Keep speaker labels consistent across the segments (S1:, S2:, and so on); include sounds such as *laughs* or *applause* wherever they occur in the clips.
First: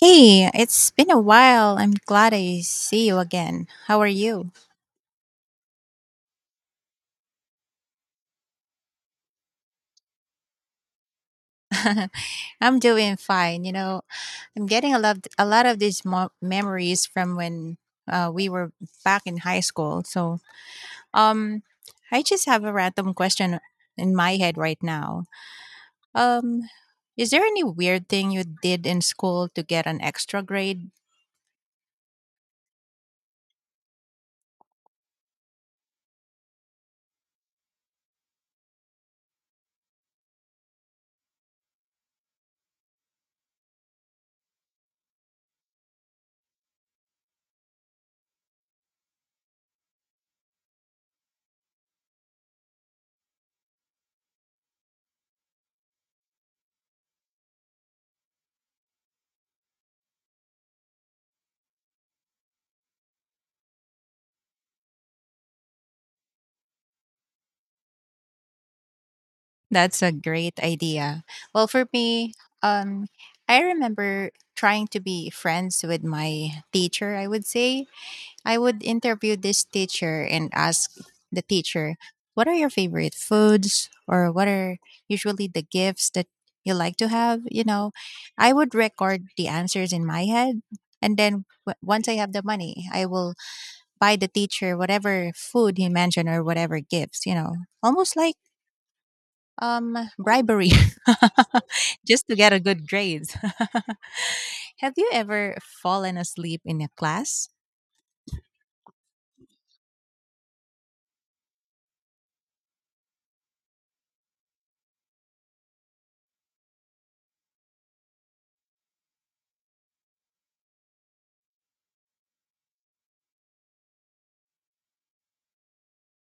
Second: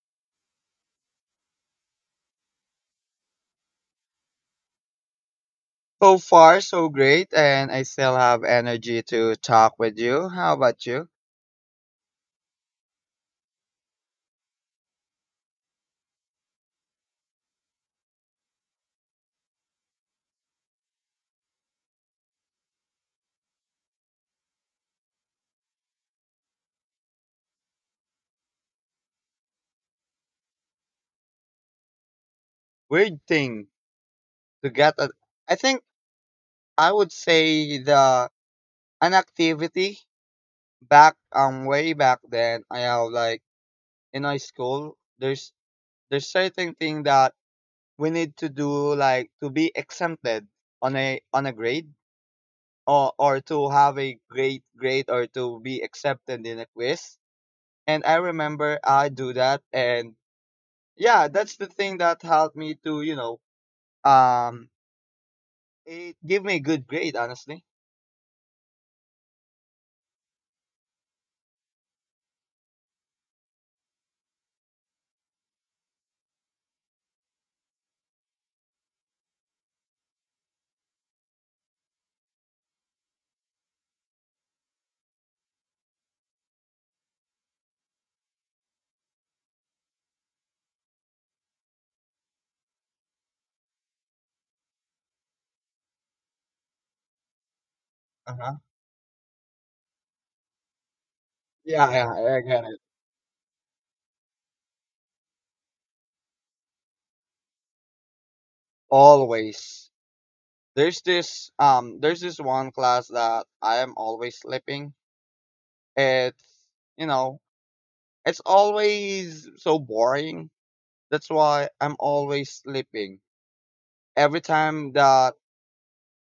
S1: Hey, it's been a while. I'm glad I see you again. How are you?
S2: So far, so great, and I still have energy to talk with you. How about you?
S1: *laughs* I'm doing fine. You know, I'm getting a lot of these memories from when we were back in high school. Um, I just have a random question in my head right now. Um, is there any weird thing you did in school to get an extra grade?
S2: Weird thing to get. I think I would say the an activity back way back then. I have in high school. There's certain thing that we need to do like to be exempted on a grade or to have a great grade or to be accepted in a quiz. And I remember I do that, and yeah, that's the thing that helped me to, um, it give me a good grade, honestly.
S1: That's a great idea. Well, for me, um, I remember trying to be friends with my teacher, I would say. I would interview this teacher and ask the teacher, what are your favorite foods or what are usually the gifts that you like to have? You know, I would record the answers in my head. And then once I have the money, I will buy the teacher whatever food he mentioned or whatever gifts, you know, almost
S2: Uh
S1: like
S2: huh.
S1: bribery, *laughs*
S2: Yeah, yeah,
S1: just to
S2: I I
S1: get a
S2: get it.
S1: good grades. *laughs* Have you ever fallen asleep in a class?
S2: Always. There's this one class that I am always slipping. It's, you know, it's always so boring. That's why I'm always slipping. Every time that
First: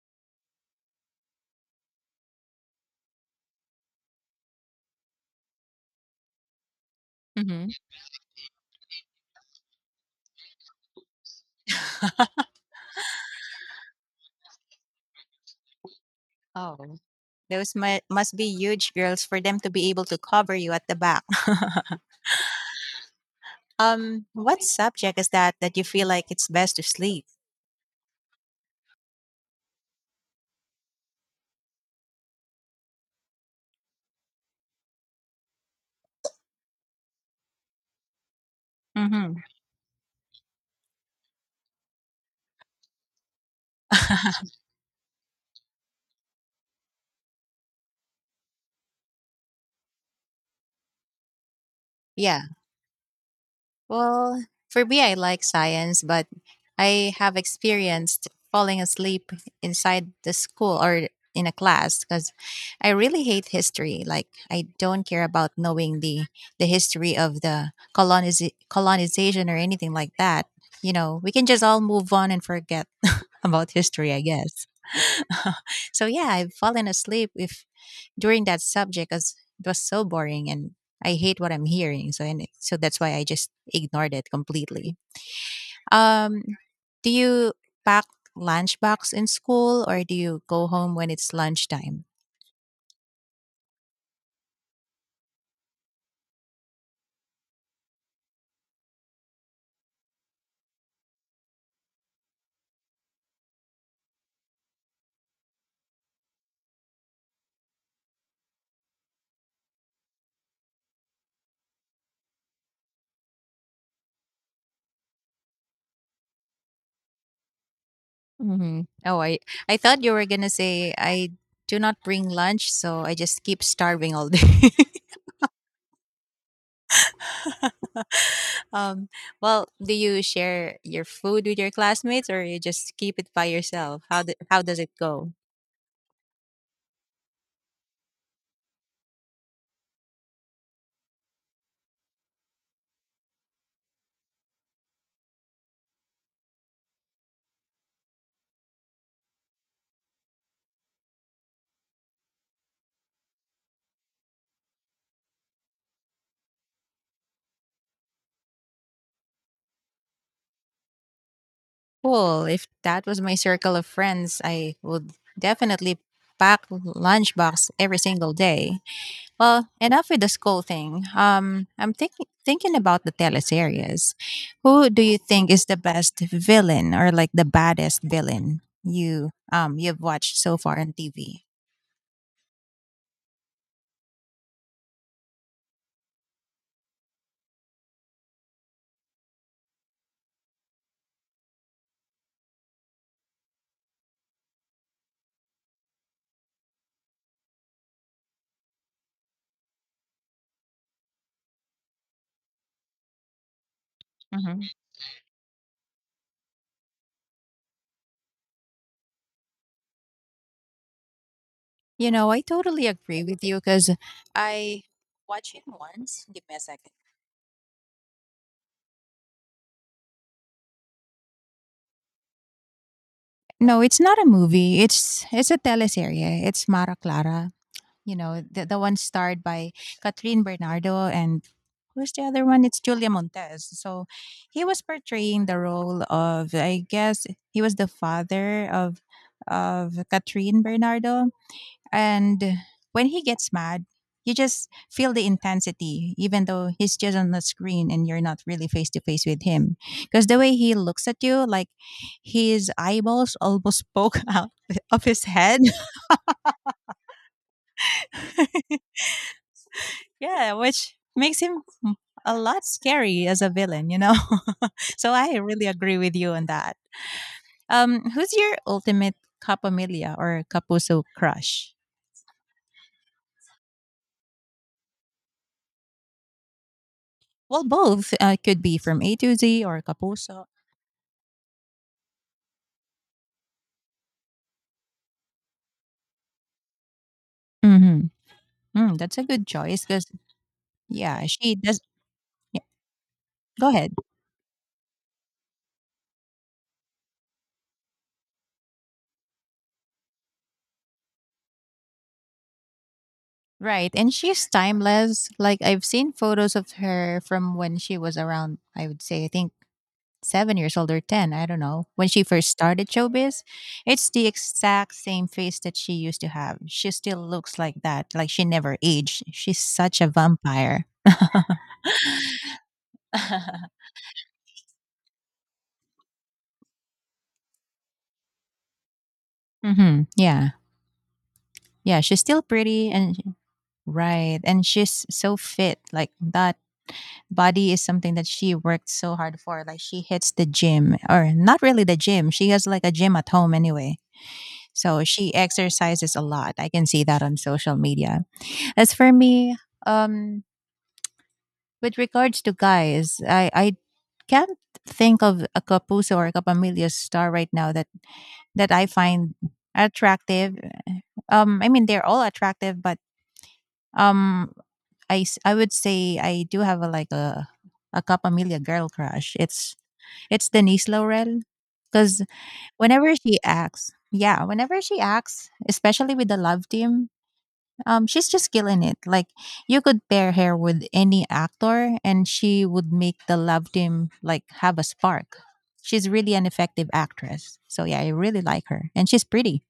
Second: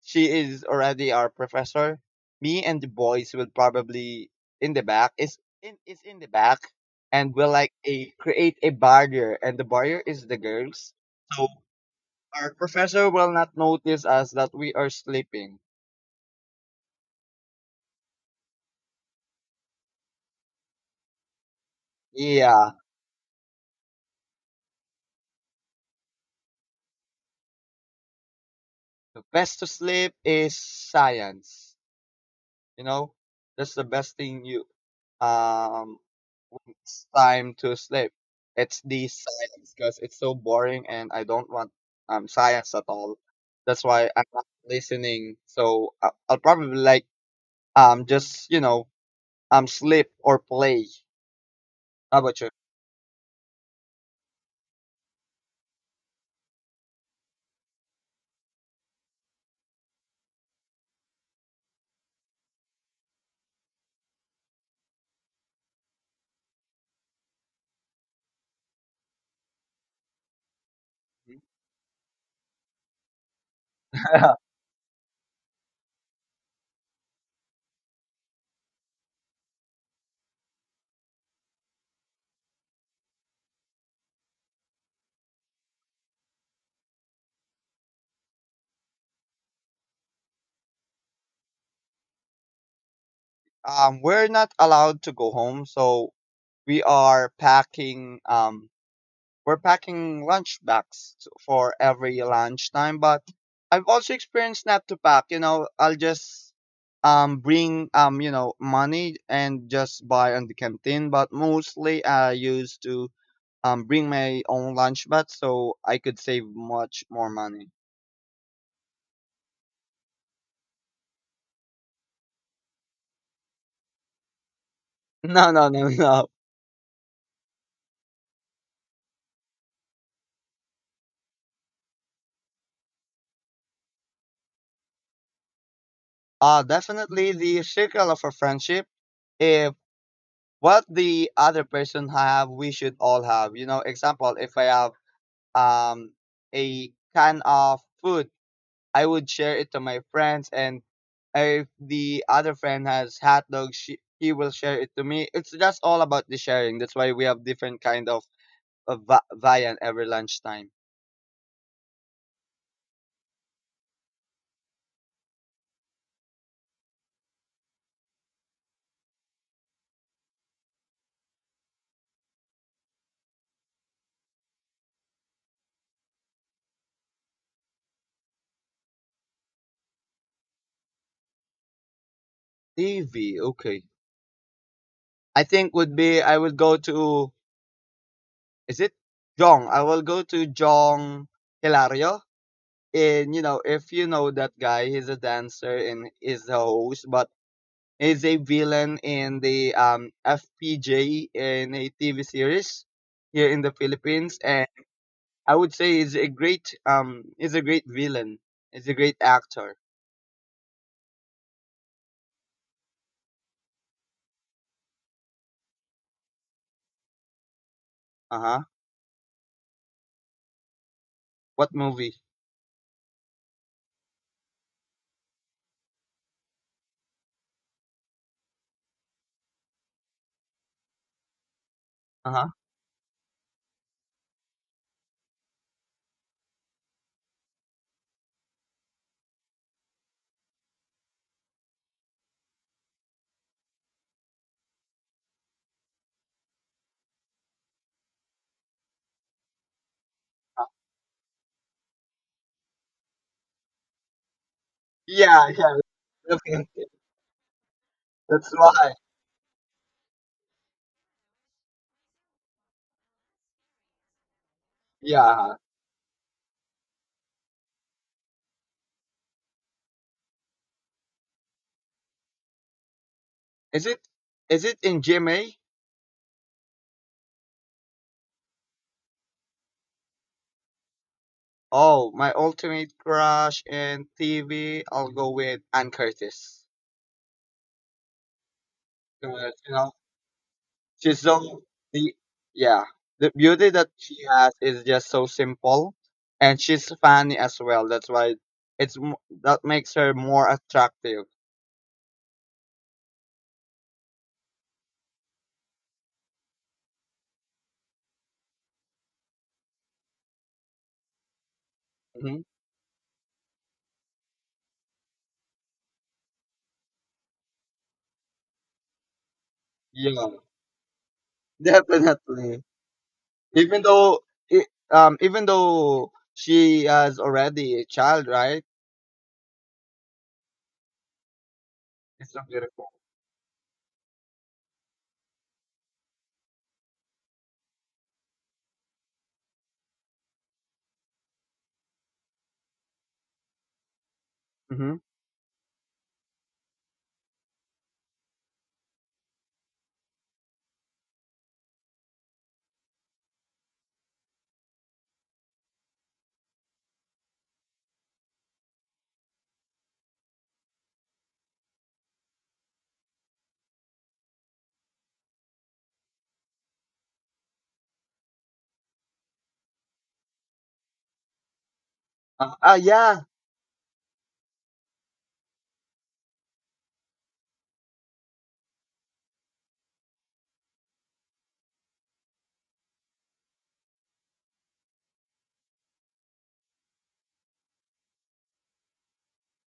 S2: she is already our professor, me and the boys will probably in the back is in the back, and will
S1: Mhm.
S2: like a create a barrier, and the barrier is the girls. So
S1: *laughs*
S2: our professor will not notice us that we are sleeping.
S1: Oh, those must be huge girls for them to be able to cover you at the back. *laughs*
S2: Yeah,
S1: Um, what subject is that that you feel like it's best to sleep?
S2: the best to sleep is science. You know, that's the best thing you um when it's time to sleep. It's the
S1: Mm-hmm.
S2: science because it's so boring and I don't want science at all. That's why I'm not
S1: *laughs*
S2: listening. So I'll probably like just you know sleep or play. How about
S1: Yeah.
S2: you?
S1: Well, for me, I like science, but I have experienced falling asleep inside the school or in a class because I really hate history. Like, I don't care about knowing the history of the colonization or anything like that. You know, we can just all move on and forget about history, I
S2: *laughs*
S1: guess. *laughs* So yeah, I've fallen asleep if during that subject as it was so boring and I hate what I'm hearing. So and so that's why I just ignored it completely. Um, do you pack lunchbox in school or do you go home when it's lunchtime?
S2: We're not allowed to go home, so we are packing we're packing lunch bags for every lunchtime, but I've also experienced not to pack. You know, I'll just bring you know money and just buy on the canteen. But mostly I used to bring my own lunch bag so I could save much more money. *laughs*
S1: Mhm. Oh, I thought you were gonna say I do not bring lunch, so I just keep starving all day.
S2: No, no, no, no.
S1: *laughs* Um, well, do you share your food with your classmates, or you just keep it by yourself? How does it go?
S2: Definitely the circle of a friendship. If what the other person have, we should all have. You know, example, if I have um a can of food, I would share it to my friends, and if the other friend has hot dogs, she, he will share it to me. It's just all about the sharing. That's why we have different kind of, viand every lunchtime.
S1: Cool. If that was my circle of friends, I would definitely pack lunchbox every single day. Well, enough with the school thing. I'm thinking about the teleseries. Who do you think is the best villain or like the baddest villain you've watched so far on TV?
S2: TV, okay. I think would be I would go to is it Jong? I will go to Jong Hilario. And you know, if you know that guy, he's a dancer and is a host, but is a villain in the FPJ in a TV series here in the Philippines, and
S1: Hmm.
S2: I would say is a great villain. Is a great actor.
S1: You know, I totally agree with you because I watched it once. Give me a second.
S2: Uh huh. What movie?
S1: No, it's not a movie. It's a teleserye. It's Mara Clara. You know, the one starred by Catherine Bernardo and who's the
S2: Uh
S1: other
S2: huh.
S1: one? It's Julia Montez. So he was portraying the role of I guess he was the father of Catherine Bernardo and when he gets mad, you just feel the intensity, even though he's just on the screen and you're not really face to face with him. Because the way he looks at you, like his eyeballs almost poke *laughs* out of his
S2: Yeah,
S1: head.
S2: yeah, definitely. That's
S1: *laughs*
S2: why.
S1: Yeah, which makes him a lot scary as a villain, you know? *laughs* So I
S2: Yeah.
S1: really agree with you on that. Who's your ultimate Capamilia or Capuso crush?
S2: Is it is it in GMA?
S1: Well, both could be from A to Z or Capuso.
S2: Oh, my ultimate crush in TV. I'll go with Ann Curtis.
S1: Mhm. Mm, that's a good
S2: You
S1: choice
S2: know,
S1: because,
S2: she's
S1: yeah, she
S2: so
S1: does.
S2: the
S1: Yeah,
S2: yeah. The
S1: go
S2: beauty that
S1: ahead.
S2: she has is just so simple, and she's funny as well. That's why it's m- that makes her more attractive.
S1: Right. And she's timeless. Like, I've seen photos of her from when she was around, I would say, I think 7 years old or 10. I don't know. When she
S2: Mhm.
S1: first started showbiz, it's the exact same face that she used to have. She still looks like that. Like, she never aged. She's such a
S2: Yeah,
S1: vampire. *laughs*
S2: *laughs* definitely. Even though I even though she has already a child, right?
S1: Mm-hmm. Yeah. Yeah. She's
S2: It's
S1: still
S2: so beautiful.
S1: pretty and right. And she's so fit. Like, that body is something that she worked so hard for. Like she hits the gym, or not really the gym. She has like a gym at home anyway.
S2: Mm-hmm.
S1: So she exercises a lot. I can see that on social media. As for me, um, with regards to guys, I can't think of a Capuso or a Capamilio star right now that that I find attractive. I mean they're all attractive, but um, I would say I do have a like a Capamilio girl crush. It's Denise Laurel. Because
S2: Ah, yeah,
S1: whenever she acts, especially with the love team, she's just killing it. Like you could pair her with any actor and she would make the love team like have a spark. She's really an effective actress. So yeah, I really like her. And she's pretty.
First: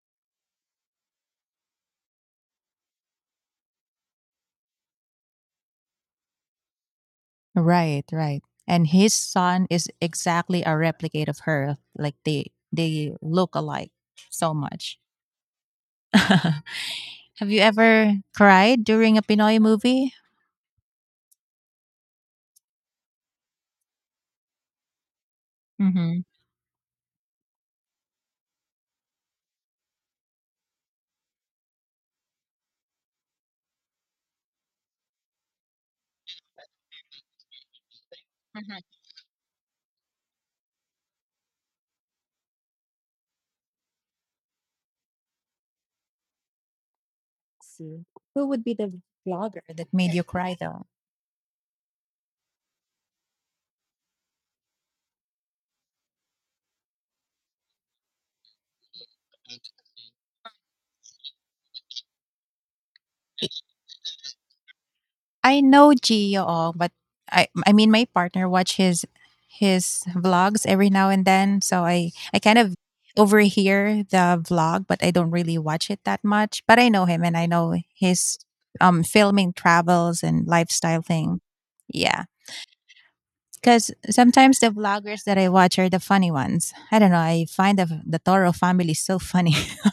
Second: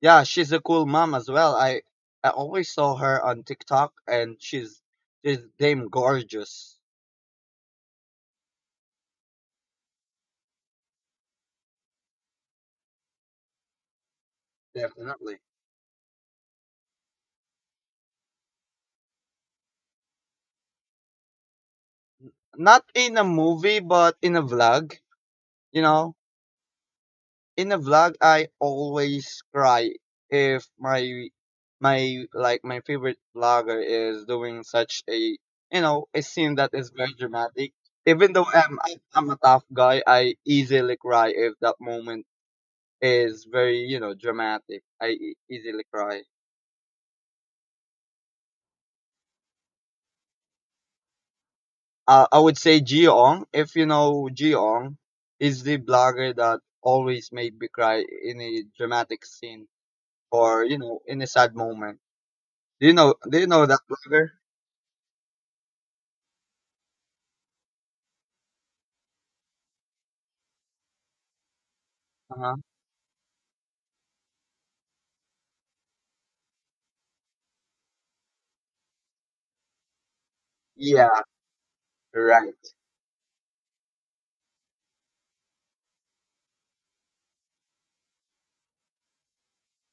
S2: yeah. She's a cool mom as well. I always saw her on TikTok, and she's damn gorgeous.
S1: Right, right. And his son is exactly a replicate of her. Like they look alike so much.
S2: Definitely.
S1: *laughs* Have you ever cried during a Pinoy movie?
S2: Not in a movie, but in a vlog. You know,
S1: Mm-hmm.
S2: in a vlog, I always cry if my favorite vlogger is doing such a you know a scene that is very dramatic. Even though
S1: Mhm.
S2: I'm a tough guy, I easily cry if that moment is very you know dramatic. Easily cry.
S1: See. Who would be the vlogger that made you cry though?
S2: I would say Jiong. If you know Jiong, is the blogger that always made me cry in a dramatic scene, or you know in a sad moment. Do you know? Do you know that blogger?
S1: I know Gio, but I mean my partner watch his vlogs every now and then, so I
S2: Uh
S1: I kind
S2: huh.
S1: of overhear the vlog, but I don't really watch it that much. But I know him and I know his filming travels and lifestyle
S2: Yeah.
S1: thing. Yeah.
S2: Right. *laughs*
S1: Because sometimes the vloggers that I watch are the funny ones. I don't know. I find the Toro family so funny. *laughs*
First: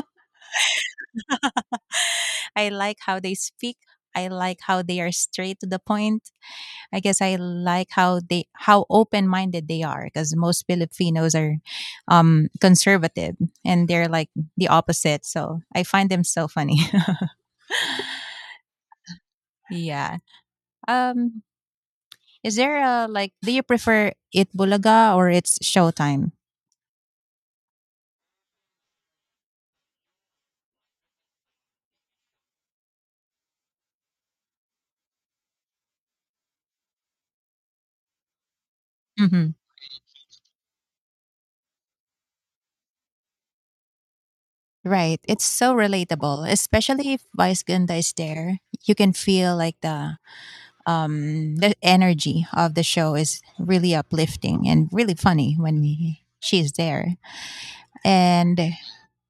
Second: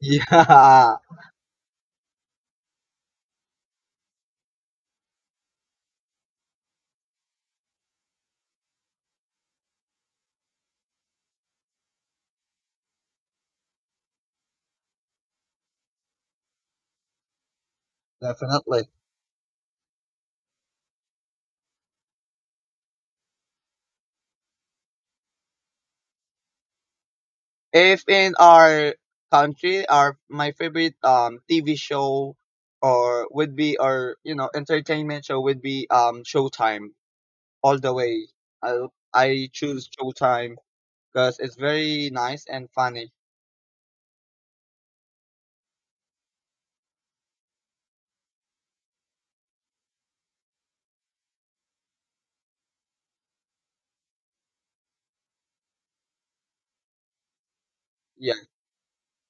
S2: Yeah.
S1: I like how they speak. I like how they are straight to the point. I guess I like how they how open minded they are because most Filipinos are conservative and they're like the opposite. So I find them so funny.
S2: Definitely.
S1: *laughs* Yeah. Um, is there a like? Do you prefer it Bulaga or it's Showtime?
S2: If in our country, our my favorite TV show or would be or you know entertainment show would be Showtime all the way. I I
S1: Hmm.
S2: choose Showtime because it's very nice and funny.
S1: Right. It's so relatable, especially if Vice Ganda is there. You can feel like the energy of the show is really uplifting and really funny when she's there.
S2: Yeah.
S1: And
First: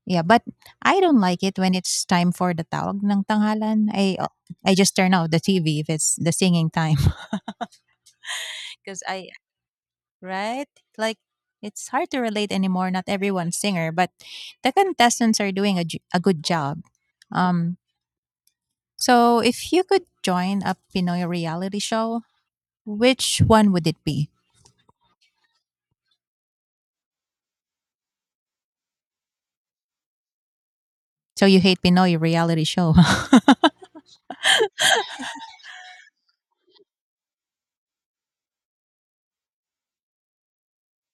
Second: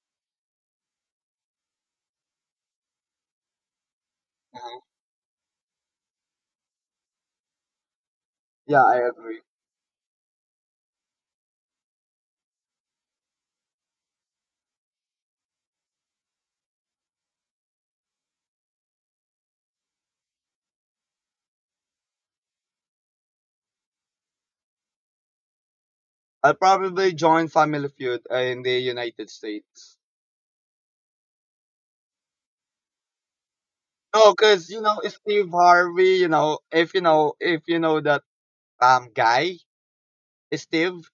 S1: yeah, but I don't like it when it's time for the tawag ng tanghalan. I
S2: Uh-huh.
S1: just turn off the TV if it's the singing time. *laughs*
S2: Yeah, I
S1: Because I
S2: agree.
S1: right like it's hard to relate anymore. Not everyone's singer, but the contestants are doing a good job. Um, So, if you could join a Pinoy reality show, which one would it be?
S2: I'll probably join Family Feud in the United States.
S1: So, you hate Pinoy reality show.
S2: No, because you know Steve
S1: *laughs*
S2: Harvey. If you know that guy Steve,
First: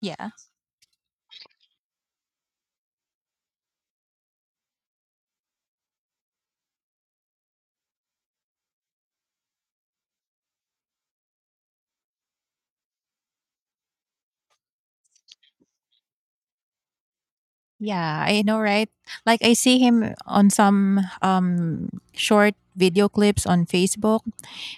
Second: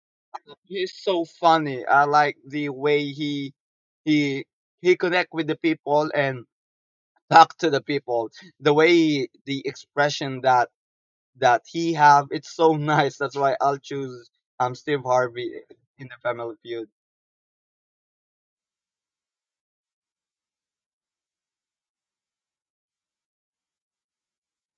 S1: Yeah.
S2: he's so funny. I like the way he he connect with the people and talk to the people. The way the expression that he have, it's so *laughs* nice. That's why I'll choose Steve Harvey in the Family Feud. *laughs*
S1: Yeah, I know, right? Like I see him on some short video clips on Facebook.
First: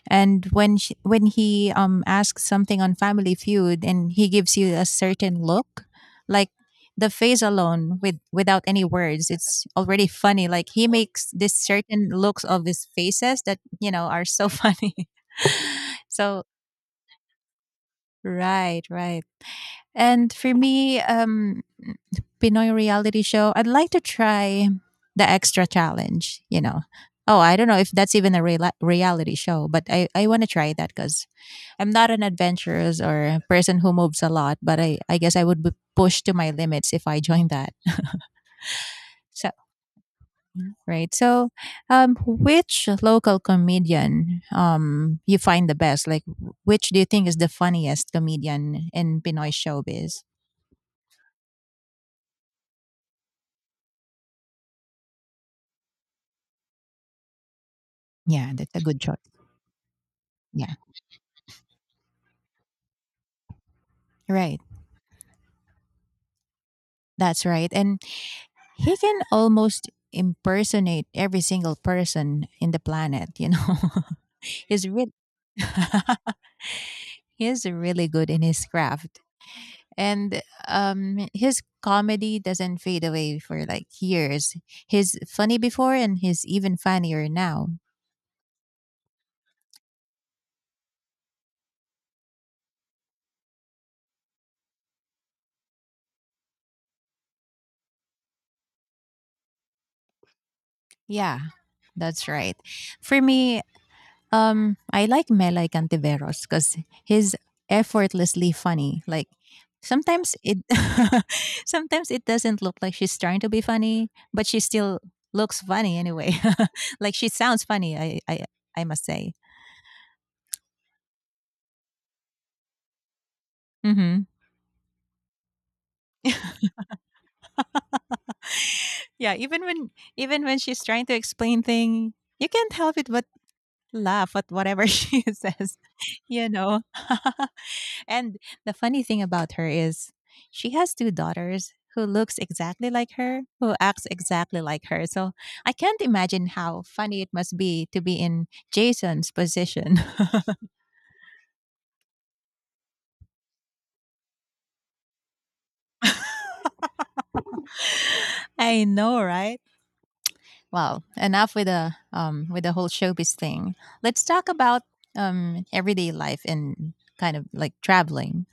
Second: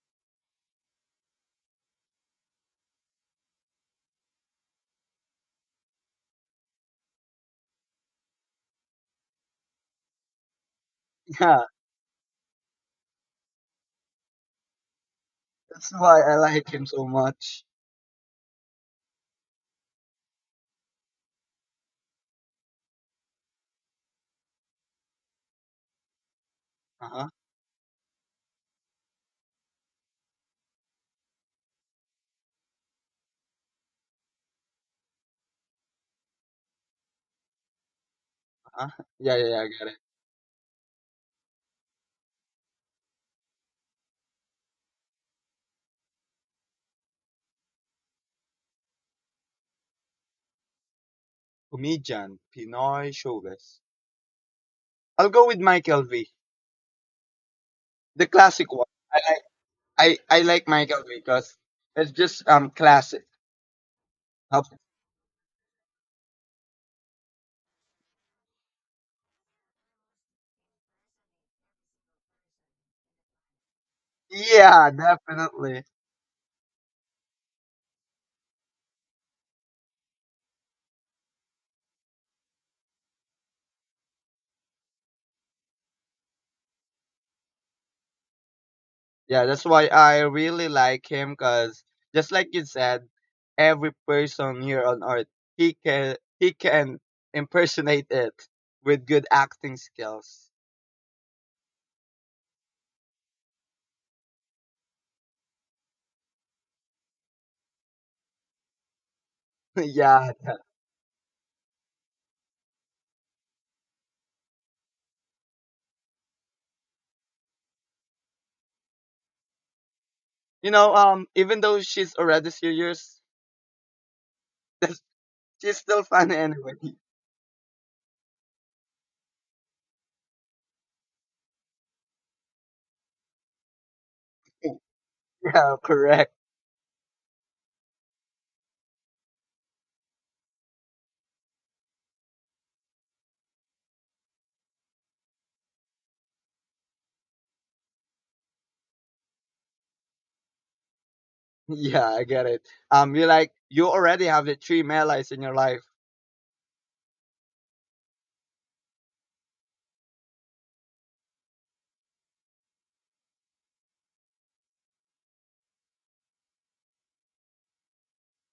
S1: And when she, when he asks something on Family Feud and he gives you a certain look, like the face alone with without any words, it's already funny. Like he makes this
S2: Yeah,
S1: certain looks of his faces that you know are so *laughs* funny.
S2: that's
S1: *laughs*
S2: why I
S1: So
S2: like him so much.
S1: right, right. And for me, Pinoy reality show, I'd like to try the extra challenge. You know,
S2: Uh huh.
S1: oh, I don't know if that's even a reality show, but I want to try that because I'm not an adventurous or a person who moves a lot, but I guess I would be pushed to my limits if I *laughs* joined that.
S2: Uh-huh. Uh-huh. Yeah, yeah,
S1: So
S2: yeah. I get it.
S1: right. So, which local comedian you find the best? Like, which do you think is the funniest comedian in Pinoy showbiz?
S2: Comedian, Pinoy showbiz. I'll go with Michael V, the
S1: Yeah,
S2: classic
S1: that's a
S2: one.
S1: good choice.
S2: I
S1: Yeah,
S2: like Michael V because it's just classic.
S1: right.
S2: How-
S1: That's right. And he can almost impersonate every single person in the planet. You know. *laughs* He's
S2: Yeah,
S1: really
S2: definitely.
S1: *laughs* he's really good in his craft. And his comedy doesn't fade away for like years. He's funny before and he's even funnier now.
S2: Yeah, that's why I really like him because just like you said, every person here on earth he can impersonate it with good acting skills.
S1: Yeah, that's right. For me, I like Melay Cantiveros because he's effortlessly funny. Like
S2: *laughs* yeah,
S1: sometimes it *laughs* sometimes it doesn't look like she's trying to be funny, but she still looks funny anyway. *laughs* Like she sounds funny, I I must say.
S2: you know even though she's already serious,
S1: Mm-hmm.
S2: *laughs* she's still funny
S1: *laughs*
S2: anyway.
S1: Yeah, even when she's trying to explain thing, you can't help it but laugh at
S2: *laughs*
S1: whatever *laughs* she
S2: yeah,
S1: says,
S2: correct.
S1: you know. *laughs* And the funny thing about her is she has two daughters who looks exactly like her, who acts exactly like her. So I can't imagine how funny it must be to be in Jason's position. *laughs*
S2: *laughs* Yeah, I get it. You like, you already have the three Malays in your life.
S1: I know, right? Well, enough with the whole showbiz thing. Let's talk about everyday life and kind of like traveling.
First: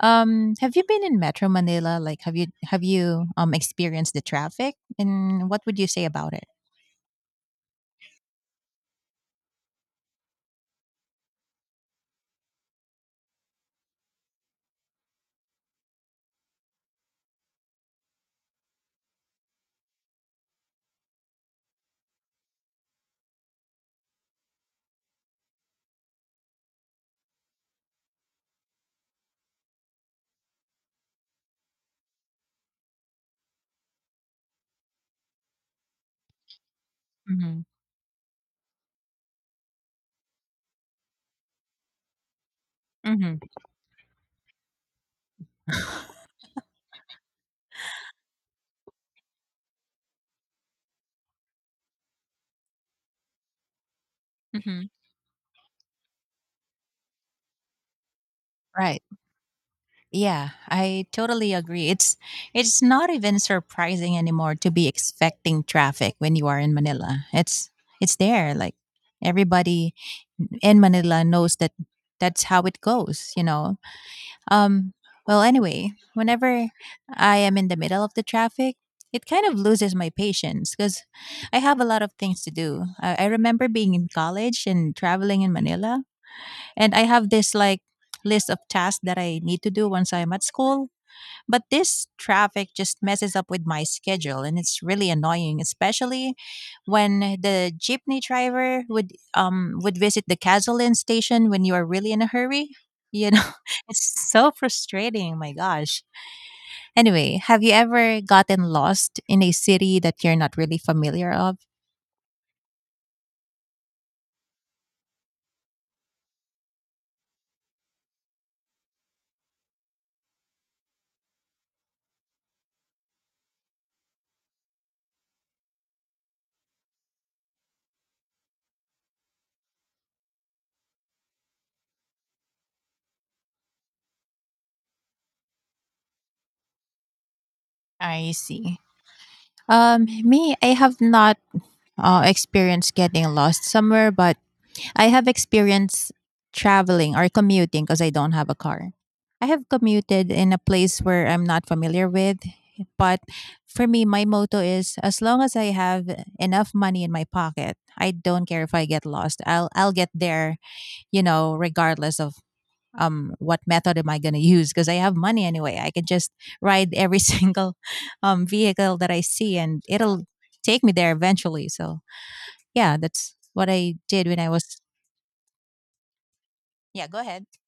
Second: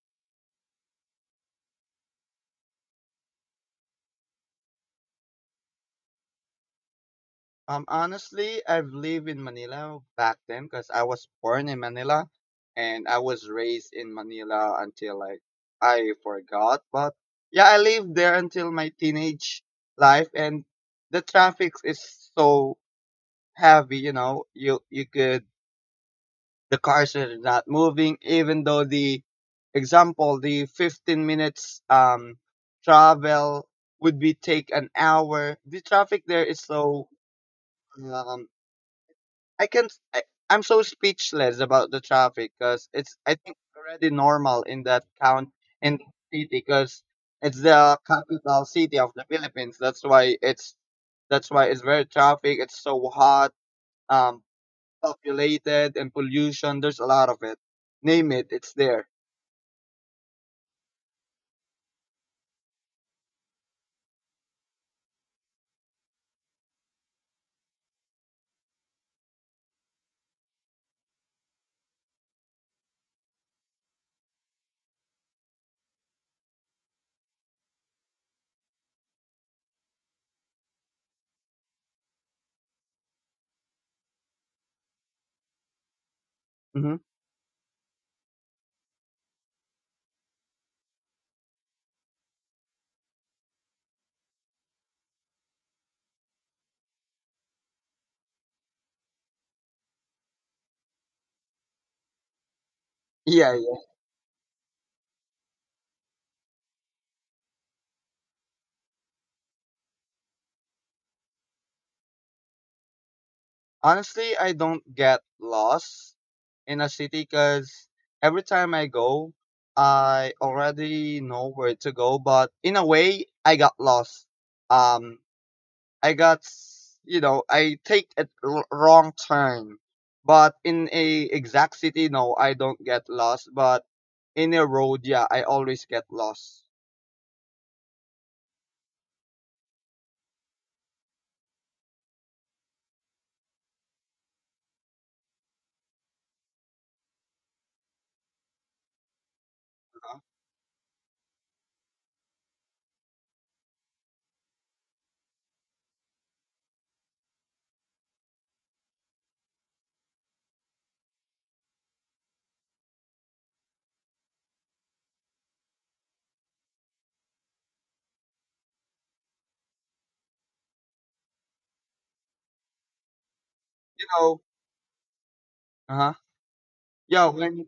S1: Um, have you been in Metro Manila? Like have you experienced the traffic and what would you say about it?
S2: Honestly, I've lived in Manila back then because I was born in Manila and I was raised in Manila until like I forgot. But yeah, I lived there until my teenage life, and the traffic is so heavy, you know, you could. The cars are not moving, even though the example, the 15 minutes travel would be take an hour. The traffic there is so
S1: Mhm,
S2: um, I can I, I'm so speechless about the traffic because
S1: mhm.
S2: it's I
S1: Mhm,
S2: think already normal in that count in the city because it's the capital
S1: *laughs*
S2: city of the Philippines. That's why it's very traffic. It's so hot. Um, populated and pollution. There's a lot of it. Name it, it's
S1: right.
S2: there.
S1: Yeah, I totally agree. It's not even surprising anymore to be expecting traffic when you are in Manila. It's there like everybody in Manila knows that that's how it goes, you know. Um, well, anyway, whenever I am in the middle of the traffic, it kind of loses my patience because I have a lot of things to do. I remember being in college and traveling in Manila, and
S2: Hmm.
S1: I have this like list of tasks that I need to do once I'm at school. But this traffic just messes up with my schedule and it's really annoying, especially when the jeepney driver would visit the gasoline station when you are really in a hurry. You know,
S2: Yeah, yeah.
S1: *laughs* it's so frustrating, my gosh. Anyway, have you ever gotten lost in a city that you're not really familiar of?
S2: Honestly, I don't get lost in a city because every time I go, I already know where to go. But in a way, I got lost. Um, I got, you know, I take a wrong turn. But in a exact city, no, I don't get lost. But in a road, yeah, I always get lost.
S1: I see. Me, I have not experienced getting lost somewhere, but I have experience traveling or commuting because I don't have a car. I have commuted in a place where I'm not familiar with, but for me, my motto is as long as I have enough money in my pocket, I don't care if I get lost. I'll get there, regardless of what method am I gonna use because I have money anyway. I can just ride every *laughs* single vehicle that I see and it'll take me there eventually. So yeah, that's what I
S2: You
S1: did when
S2: know,
S1: I was
S2: uh huh.
S1: yeah, go
S2: Yeah,
S1: ahead.
S2: when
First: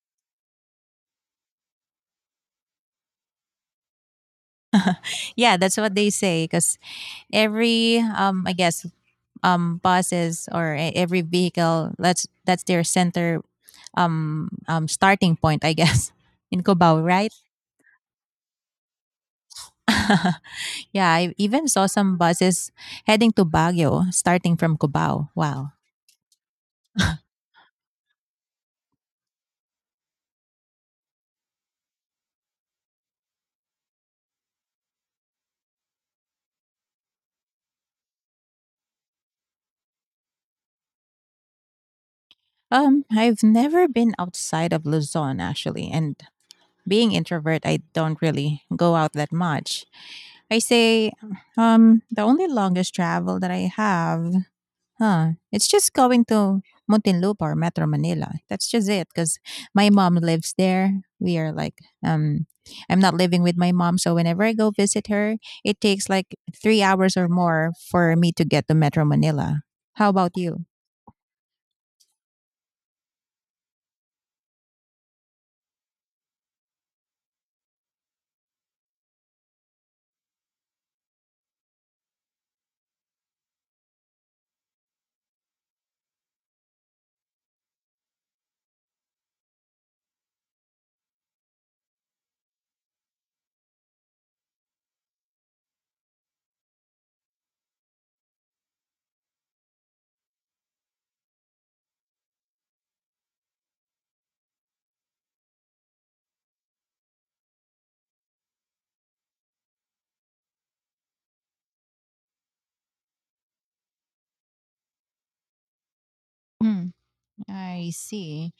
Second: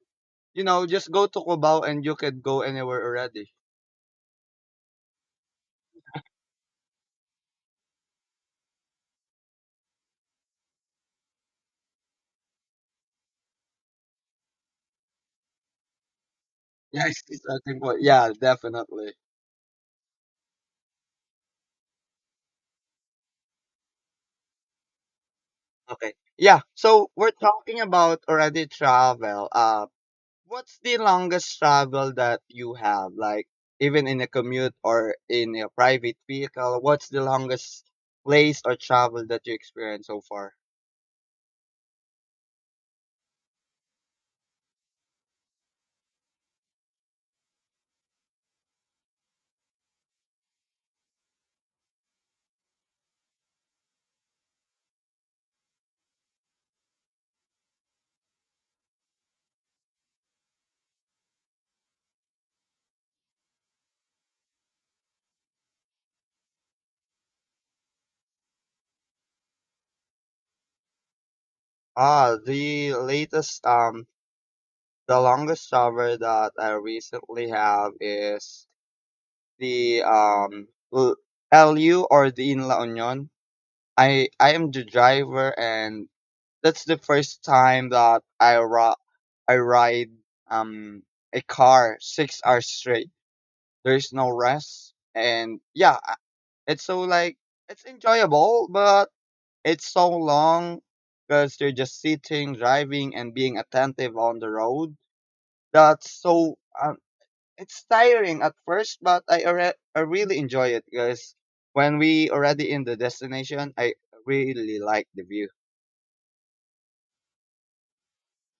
S2: you know, just go to Cubao and you could go anywhere already. *laughs*
S1: Yeah, that's what they say. Because I guess, buses or e- every vehicle, that's their center, starting point, I guess, *laughs* in Cubao,
S2: Yes,
S1: right?
S2: it's the starting point. Yeah, definitely.
S1: *laughs* Yeah, I even saw some buses heading to Baguio, starting from Cubao. Wow.
S2: Okay. Yeah, so we're talking about already travel. What's the longest travel that you have? Like, even in a commute or in a private vehicle, what's the longest place or travel that you experienced so far?
S1: I've never been outside of Luzon actually, and being introvert, I don't really go out that much. I say the only longest travel that I have, huh, it's just going to Muntinlupa or Metro Manila. That's just it cuz my mom lives there. We are like I'm not living with my mom, so whenever I go visit her, it takes like 3 hours or more for me to get to Metro Manila. How about you?
S2: Ah, the latest, the longest travel that I recently have is the L- LU or the in La Union. I am the driver, and that's the first time that I ride um a car 6 hours straight. There's no rest, and yeah, it's so like it's enjoyable, but it's so long because you're just sitting, driving, and being attentive on the road. That's so it's tiring at first, but I really enjoy it because when we already in the destination, I really like the view.
S1: Mm, I see.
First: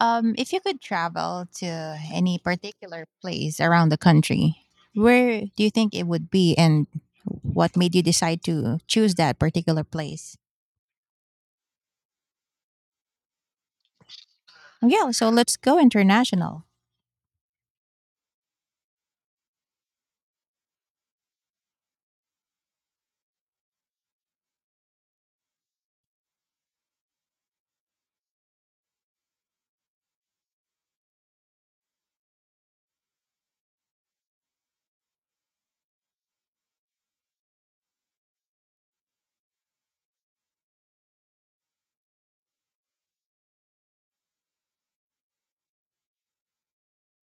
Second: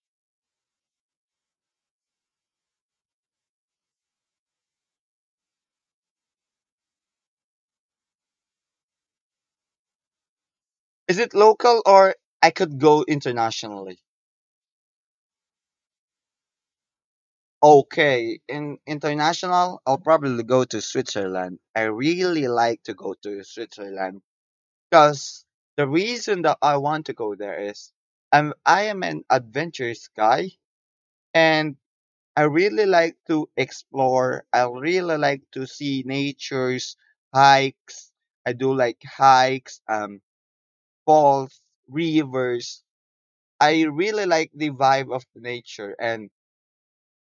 S1: If you could travel to any particular place around the country, where do you think it would be and what made you decide to choose that particular place?
S2: Is it local or I could go internationally?
S1: Yeah, so let's go international.
S2: Okay, in international, I'll probably go to Switzerland. I really like to go to Switzerland because the reason that I want to go there is I am an adventurous guy and I really like to explore. I really like to see natures, hikes. I do like hikes, falls, rivers. I really like the vibe of the nature. And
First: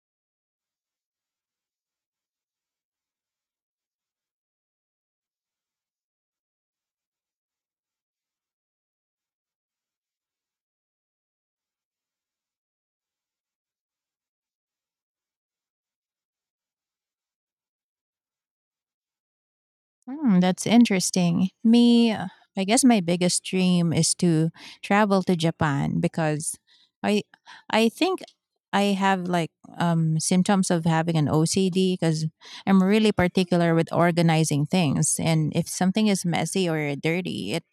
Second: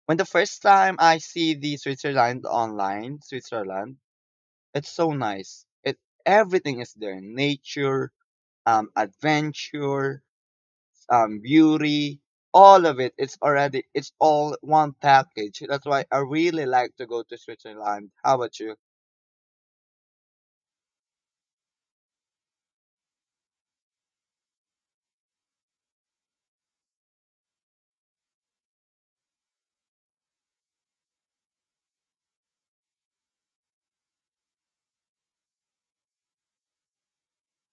S2: when the first time I see the Switzerland online, Switzerland, it's so nice. It everything is there: nature, adventure, beauty, all of it. It's already, it's all one package. That's why I really like to go to Switzerland. How about you?
S1: Mm, that's interesting. Me, I guess my biggest dream is to travel to Japan because I I think I have like symptoms of having an OCD because I'm really particular with organizing things, and if something is messy or dirty, it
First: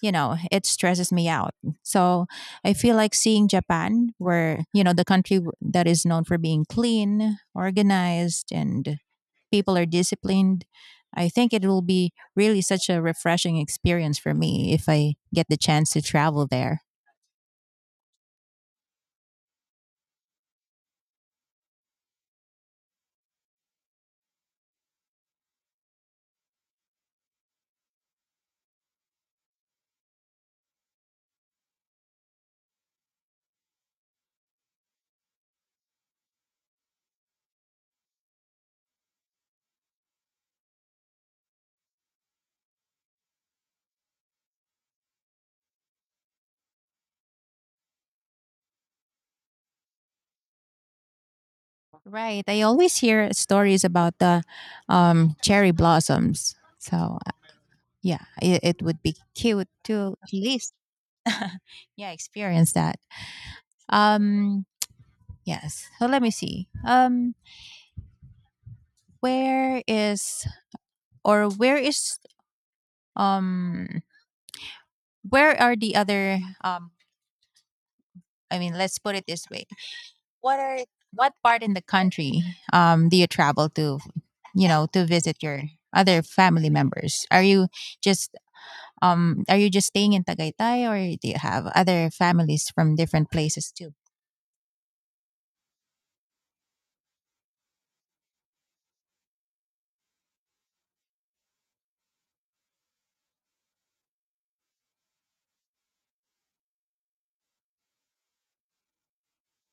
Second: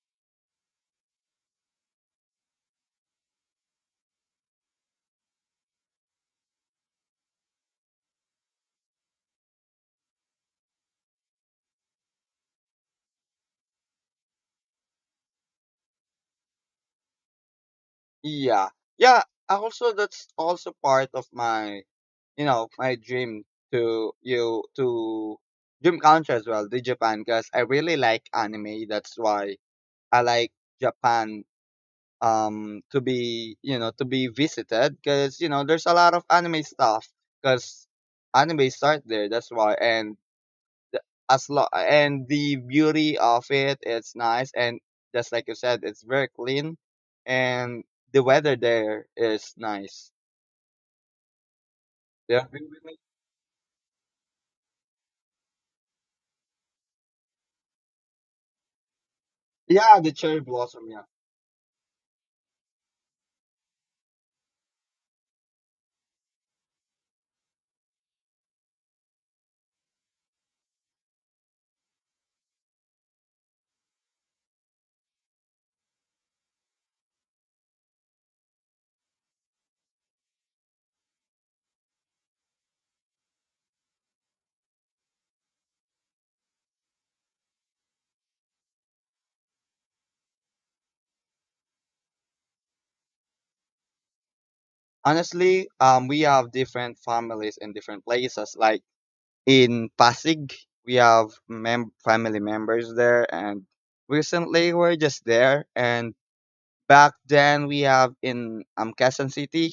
S1: it stresses me out. So I feel like seeing Japan where, you know, the country w- that is known for being clean, organized and people are disciplined, I think it will be really such a refreshing experience for me if I get the chance to travel there.
S2: Yeah. Yeah. I also, that's also part of my, you know, my dream to dream country as well, the Japan, because I really like anime. That's why I like Japan to be you know to be visited because you know there's a lot of anime stuff because anime start there that's why, and the- and the beauty of it it's nice, and just like you said, it's very clean, and the weather there is nice,
S1: Right.
S2: yeah,
S1: I always hear stories about the cherry blossoms. So, yeah, it would be cute
S2: yeah, the
S1: to at
S2: cherry
S1: least,
S2: blossom, yeah.
S1: yeah, experience that. Um, Yes. So let me see. Where is where is um where are the other I mean, let's put it this way. What are what part in the country do you travel to, you know, to visit your other family members? Just are you just staying in Tagaytay or do you have other families from different places too?
S2: Honestly, we have different families in different places, like in Pasig, we have family members there, and recently we're just there, and back then we have in Quezon City.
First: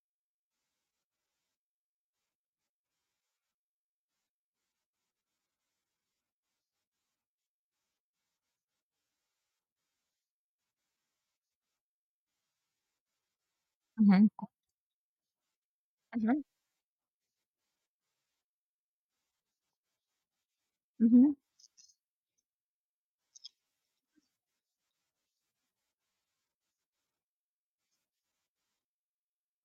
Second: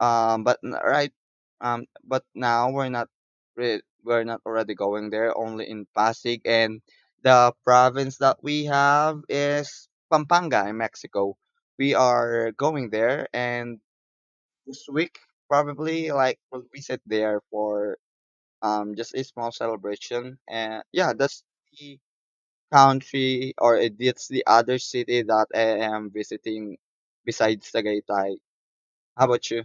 S2: Right, but now we're not already going there. Only in Pasig, and the province that we have is Pampanga in Mexico. We are going there, and
S1: Mhm,
S2: this week probably like
S1: mhm,
S2: we'll visit there for just a small celebration. And yeah,
S1: mhm.
S2: that's the country or it's the other city that I am visiting besides Tagaytay. How about you?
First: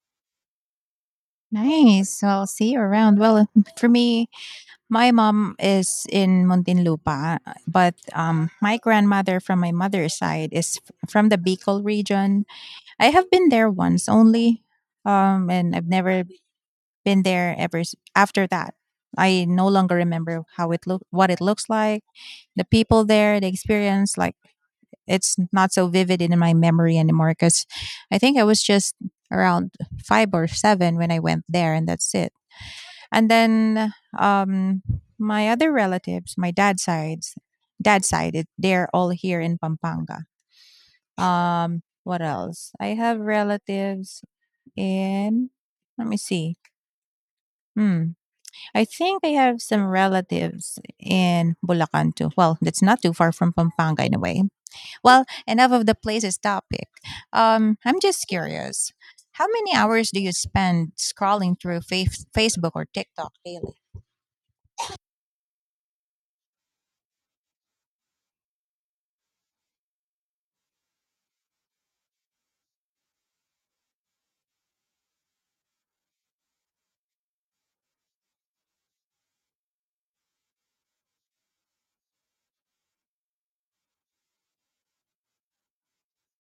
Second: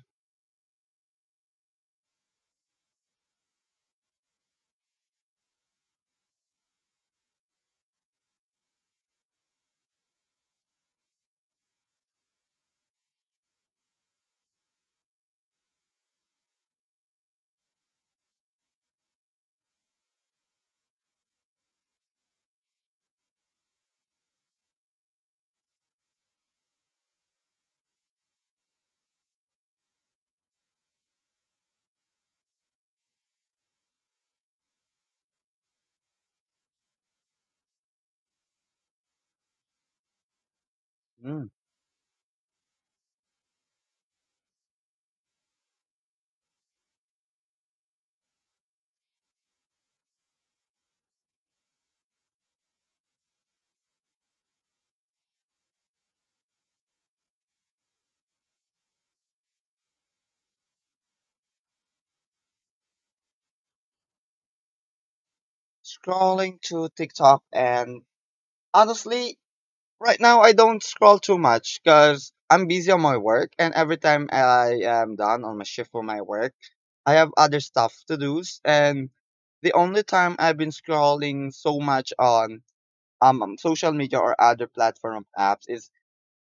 S1: Nice. So I'll see you around. Well, for me, my mom is in Muntinlupa, but my grandmother from my mother's side is f- from the Bicol region. I have been there once only, and I've never been there ever s- after that. I no longer remember how it look, what it looks like, the people there, the experience. Like it's not so vivid in my memory anymore because I think I was just around five or seven when I went there, and that's it. And then um, my other relatives, dad's side, it- they're all here in Pampanga.
S2: Mm.
S1: What else? I have relatives in. Let me see. Hmm. I think I have some relatives in Bulacan too. Well, that's not too far from Pampanga in a way. Well, enough of the places topic. I'm just curious. How many hours do you spend scrolling through face- Facebook or TikTok daily?
S2: Scrolling to TikTok, and honestly, right now I don't scroll too much because I'm busy on my work, and every time I am done on my shift for my work, I have other stuff to do, and the only time I've been scrolling so much on social media or other platform of apps is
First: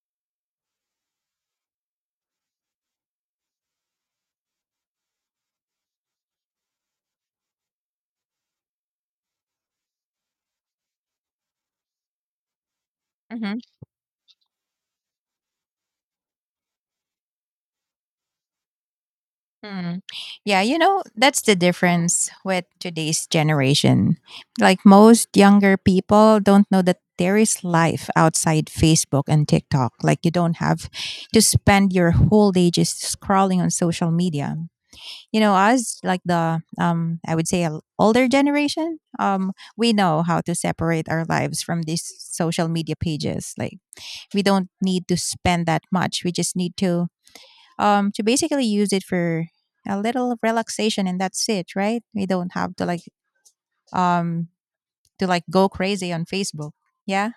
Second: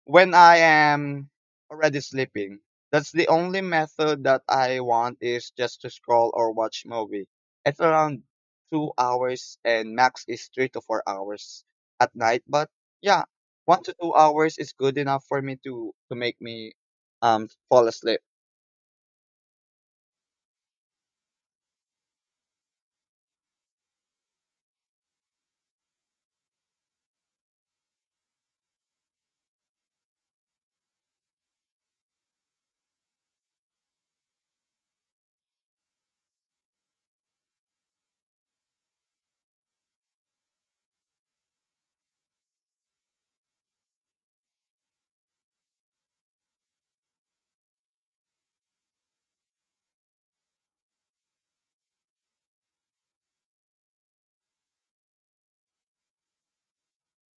S2: when I am already sleeping. That's the only method that I want is just to scroll or watch movie. It's around 2 hours, and max is 3 to 4 hours at night. But yeah,
S1: Mhm.
S2: 1 to 2 hours is good enough for me to make me fall asleep.
S1: Hmm. Yeah, you know, that's the difference with today's generation. Like most younger people don't know that there is life outside Facebook and TikTok. Like you don't have to spend your whole day just scrolling on social media. You know, us like the I would say a l- older generation, um, we know how to separate our lives from these social media pages. Like we don't need to spend that much. We just need to basically use it for a little relaxation, and that's it, right? We don't have um to like go crazy on Facebook, yeah.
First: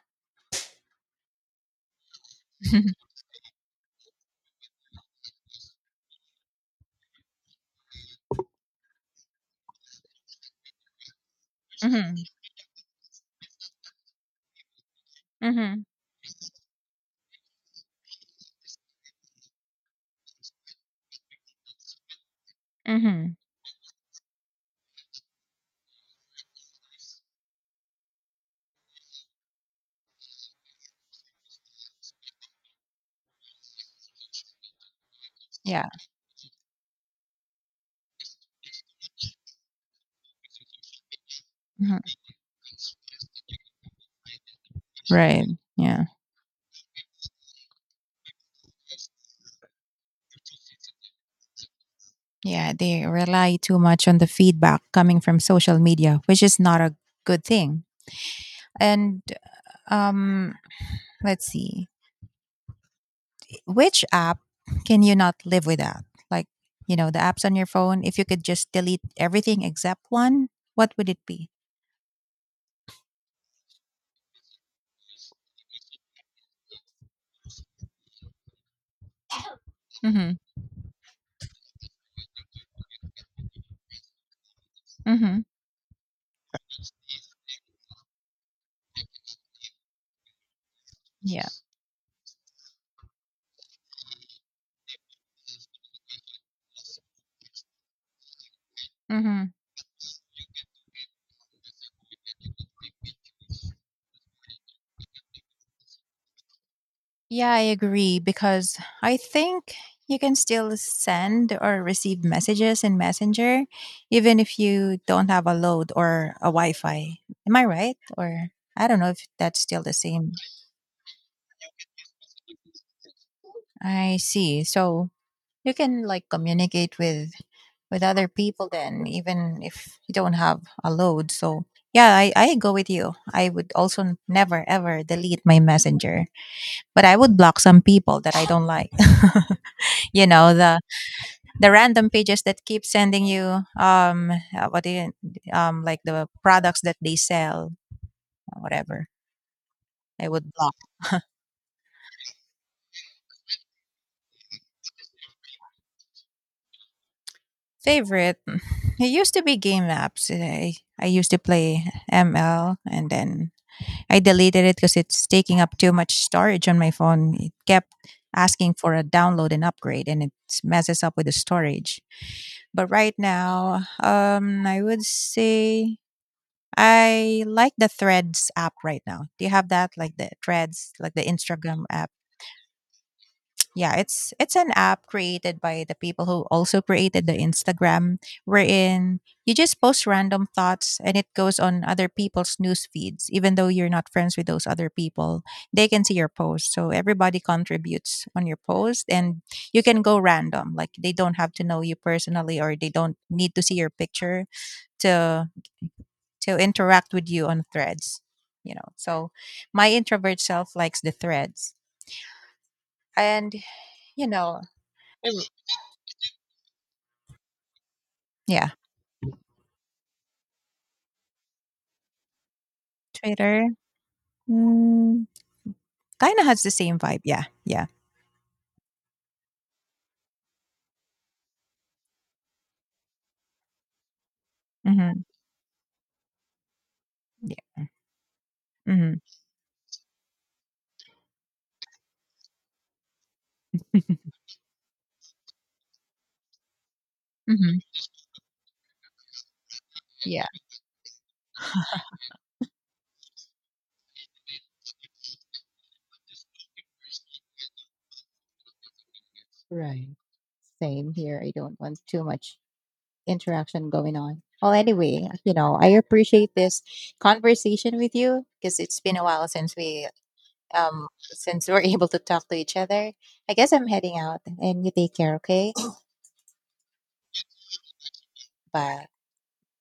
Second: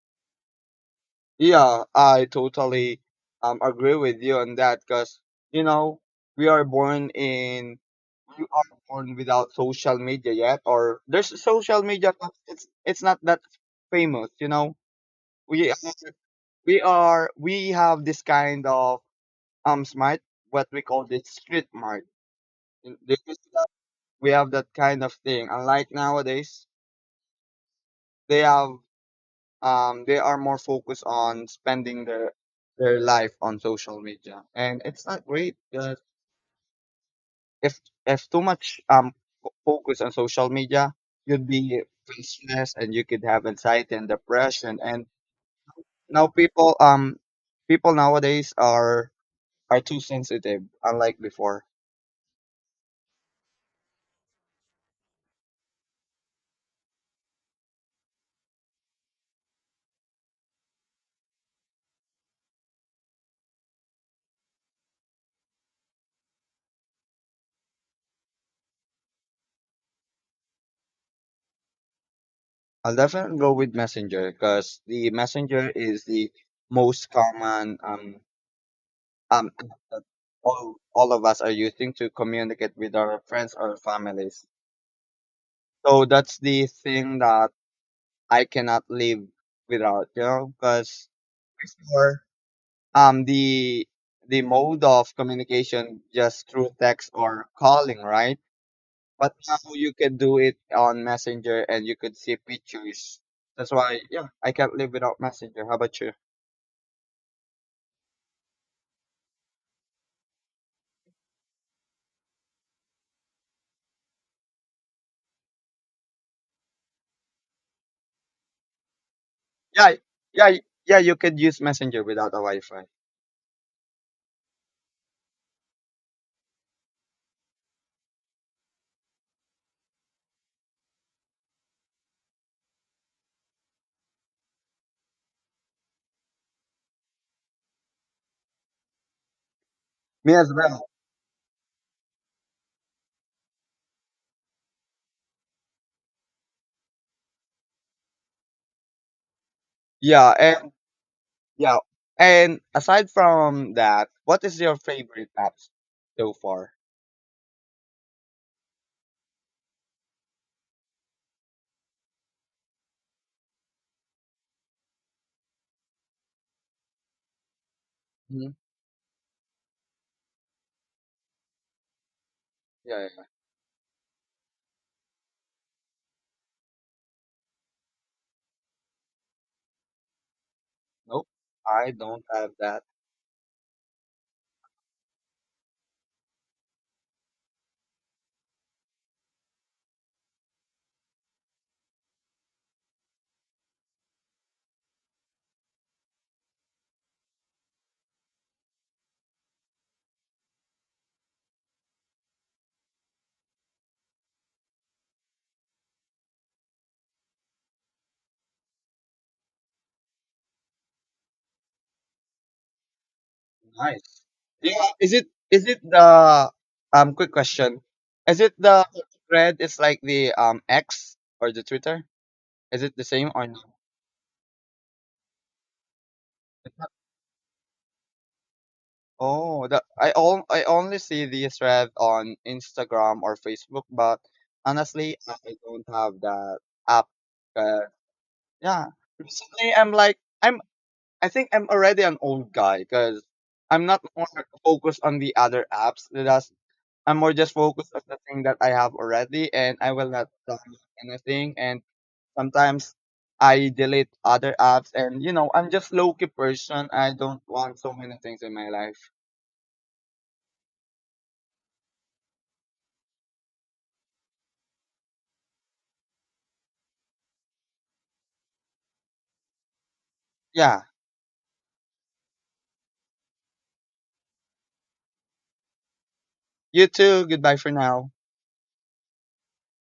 S2: Yeah, I
S1: *laughs*
S2: totally agree with you on that because you know we are born in we are born without social media yet, or there's social media,
S1: Hmm,
S2: but it's not that famous. You know, we
S1: hmm,
S2: we are we have this kind of smart what we call the street smart. In- this
S1: hmm,
S2: is that- We have that kind of thing. Unlike nowadays, they have they are more focused on spending their life on social media, and it's not great
S1: yeah.
S2: because if if too much focus on social media, you'd be
S1: Mhm,
S2: restless, and you could have anxiety and depression. And
S1: right, yeah,
S2: now people nowadays are too sensitive, unlike before.
S1: yeah, they rely too much on the feedback coming from social media, which is not a good thing. And um let's see, which app can you not live without? Like, you know, the apps on your phone, if you could just delete everything except one, what would it be?
S2: I'll definitely go with Messenger because the Messenger is the most common um that all of us are using to communicate with our friends or families.
S1: Mhm.
S2: So that's the thing that I cannot live without, you know, because
S1: Yeah.
S2: for um the the mode of communication just through text or calling, right? But
S1: Mhm.
S2: now you can do it on Messenger, and you could see pictures. That's why, yeah, I can't live without Messenger. How about you?
S1: Yeah, I agree because I think you can still send or receive messages in Messenger even if you don't have a load or a Wi-Fi. Am I right? Or I don't know if that's still the
S2: Yeah,
S1: same.
S2: yeah, yeah. You could use Messenger without a Wi-Fi.
S1: I see. So you can like communicate with other people then even if you don't have a load. So yeah, I go with you. I would also never ever delete my messenger, but I would block some people that I don't like. *laughs* You
S2: Me as
S1: know,
S2: well.
S1: the random pages that keep sending you what do you like, the products that they sell or whatever, I
S2: Yeah,
S1: would
S2: and.
S1: block
S2: Yeah. And aside from that, what is your favorite apps so far?
S1: favorite *sighs* mm, it used to be game apps, I used to play ml and then I deleted it because it's taking up too much storage on my phone. It kept
S2: Hmm.
S1: asking for a download and upgrade and it messes up with the storage. But
S2: Yeah, yeah,
S1: right
S2: yeah.
S1: now, I would say I like the Threads app right now. Do you have that? Like the Threads, like the
S2: Nope.
S1: Instagram
S2: I
S1: app.
S2: don't have that.
S1: Yeah, it's an app created by the people who also created the Instagram, wherein you just post random thoughts and it goes on other people's news feeds. Even though you're not friends with those other people, they can see your post. So everybody contributes on your post, and you can go random. Like they don't have to know you personally, or they don't need to see your picture to to interact with you on threads, you know. So my introvert self likes the threads, and
S2: Nice.
S1: you know,
S2: Yeah. Is it the quick question? Is it
S1: yeah.
S2: the thread is like the X or the Twitter? Is it the same or no?
S1: Twitter, mm, kind of has the same vibe, yeah, yeah.
S2: Oh, the I all I only see the thread on Instagram or Facebook, but honestly,
S1: Mm-hmm,
S2: I don't have that app.
S1: yeah,
S2: Uh, yeah.
S1: mm-hmm.
S2: Recently, I'm I think I'm already an old guy because I'm not more focused on the other apps. That's I'm more just
S1: Mm-hmm,
S2: focused on the thing that I have already, and I will not
S1: yeah.
S2: download anything. And sometimes I delete other apps, and you know I'm just low key person. I don't want so many things in my life.
S1: Right. Same here. I don't want too much interaction going on. Well, anyway, you know, I appreciate this conversation with you because it's been a while since we
S2: Yeah,
S1: since we're *laughs* able to talk to each other. I guess I'm heading out, and you take care, okay?
S2: you too. Goodbye for now.
S1: Bye.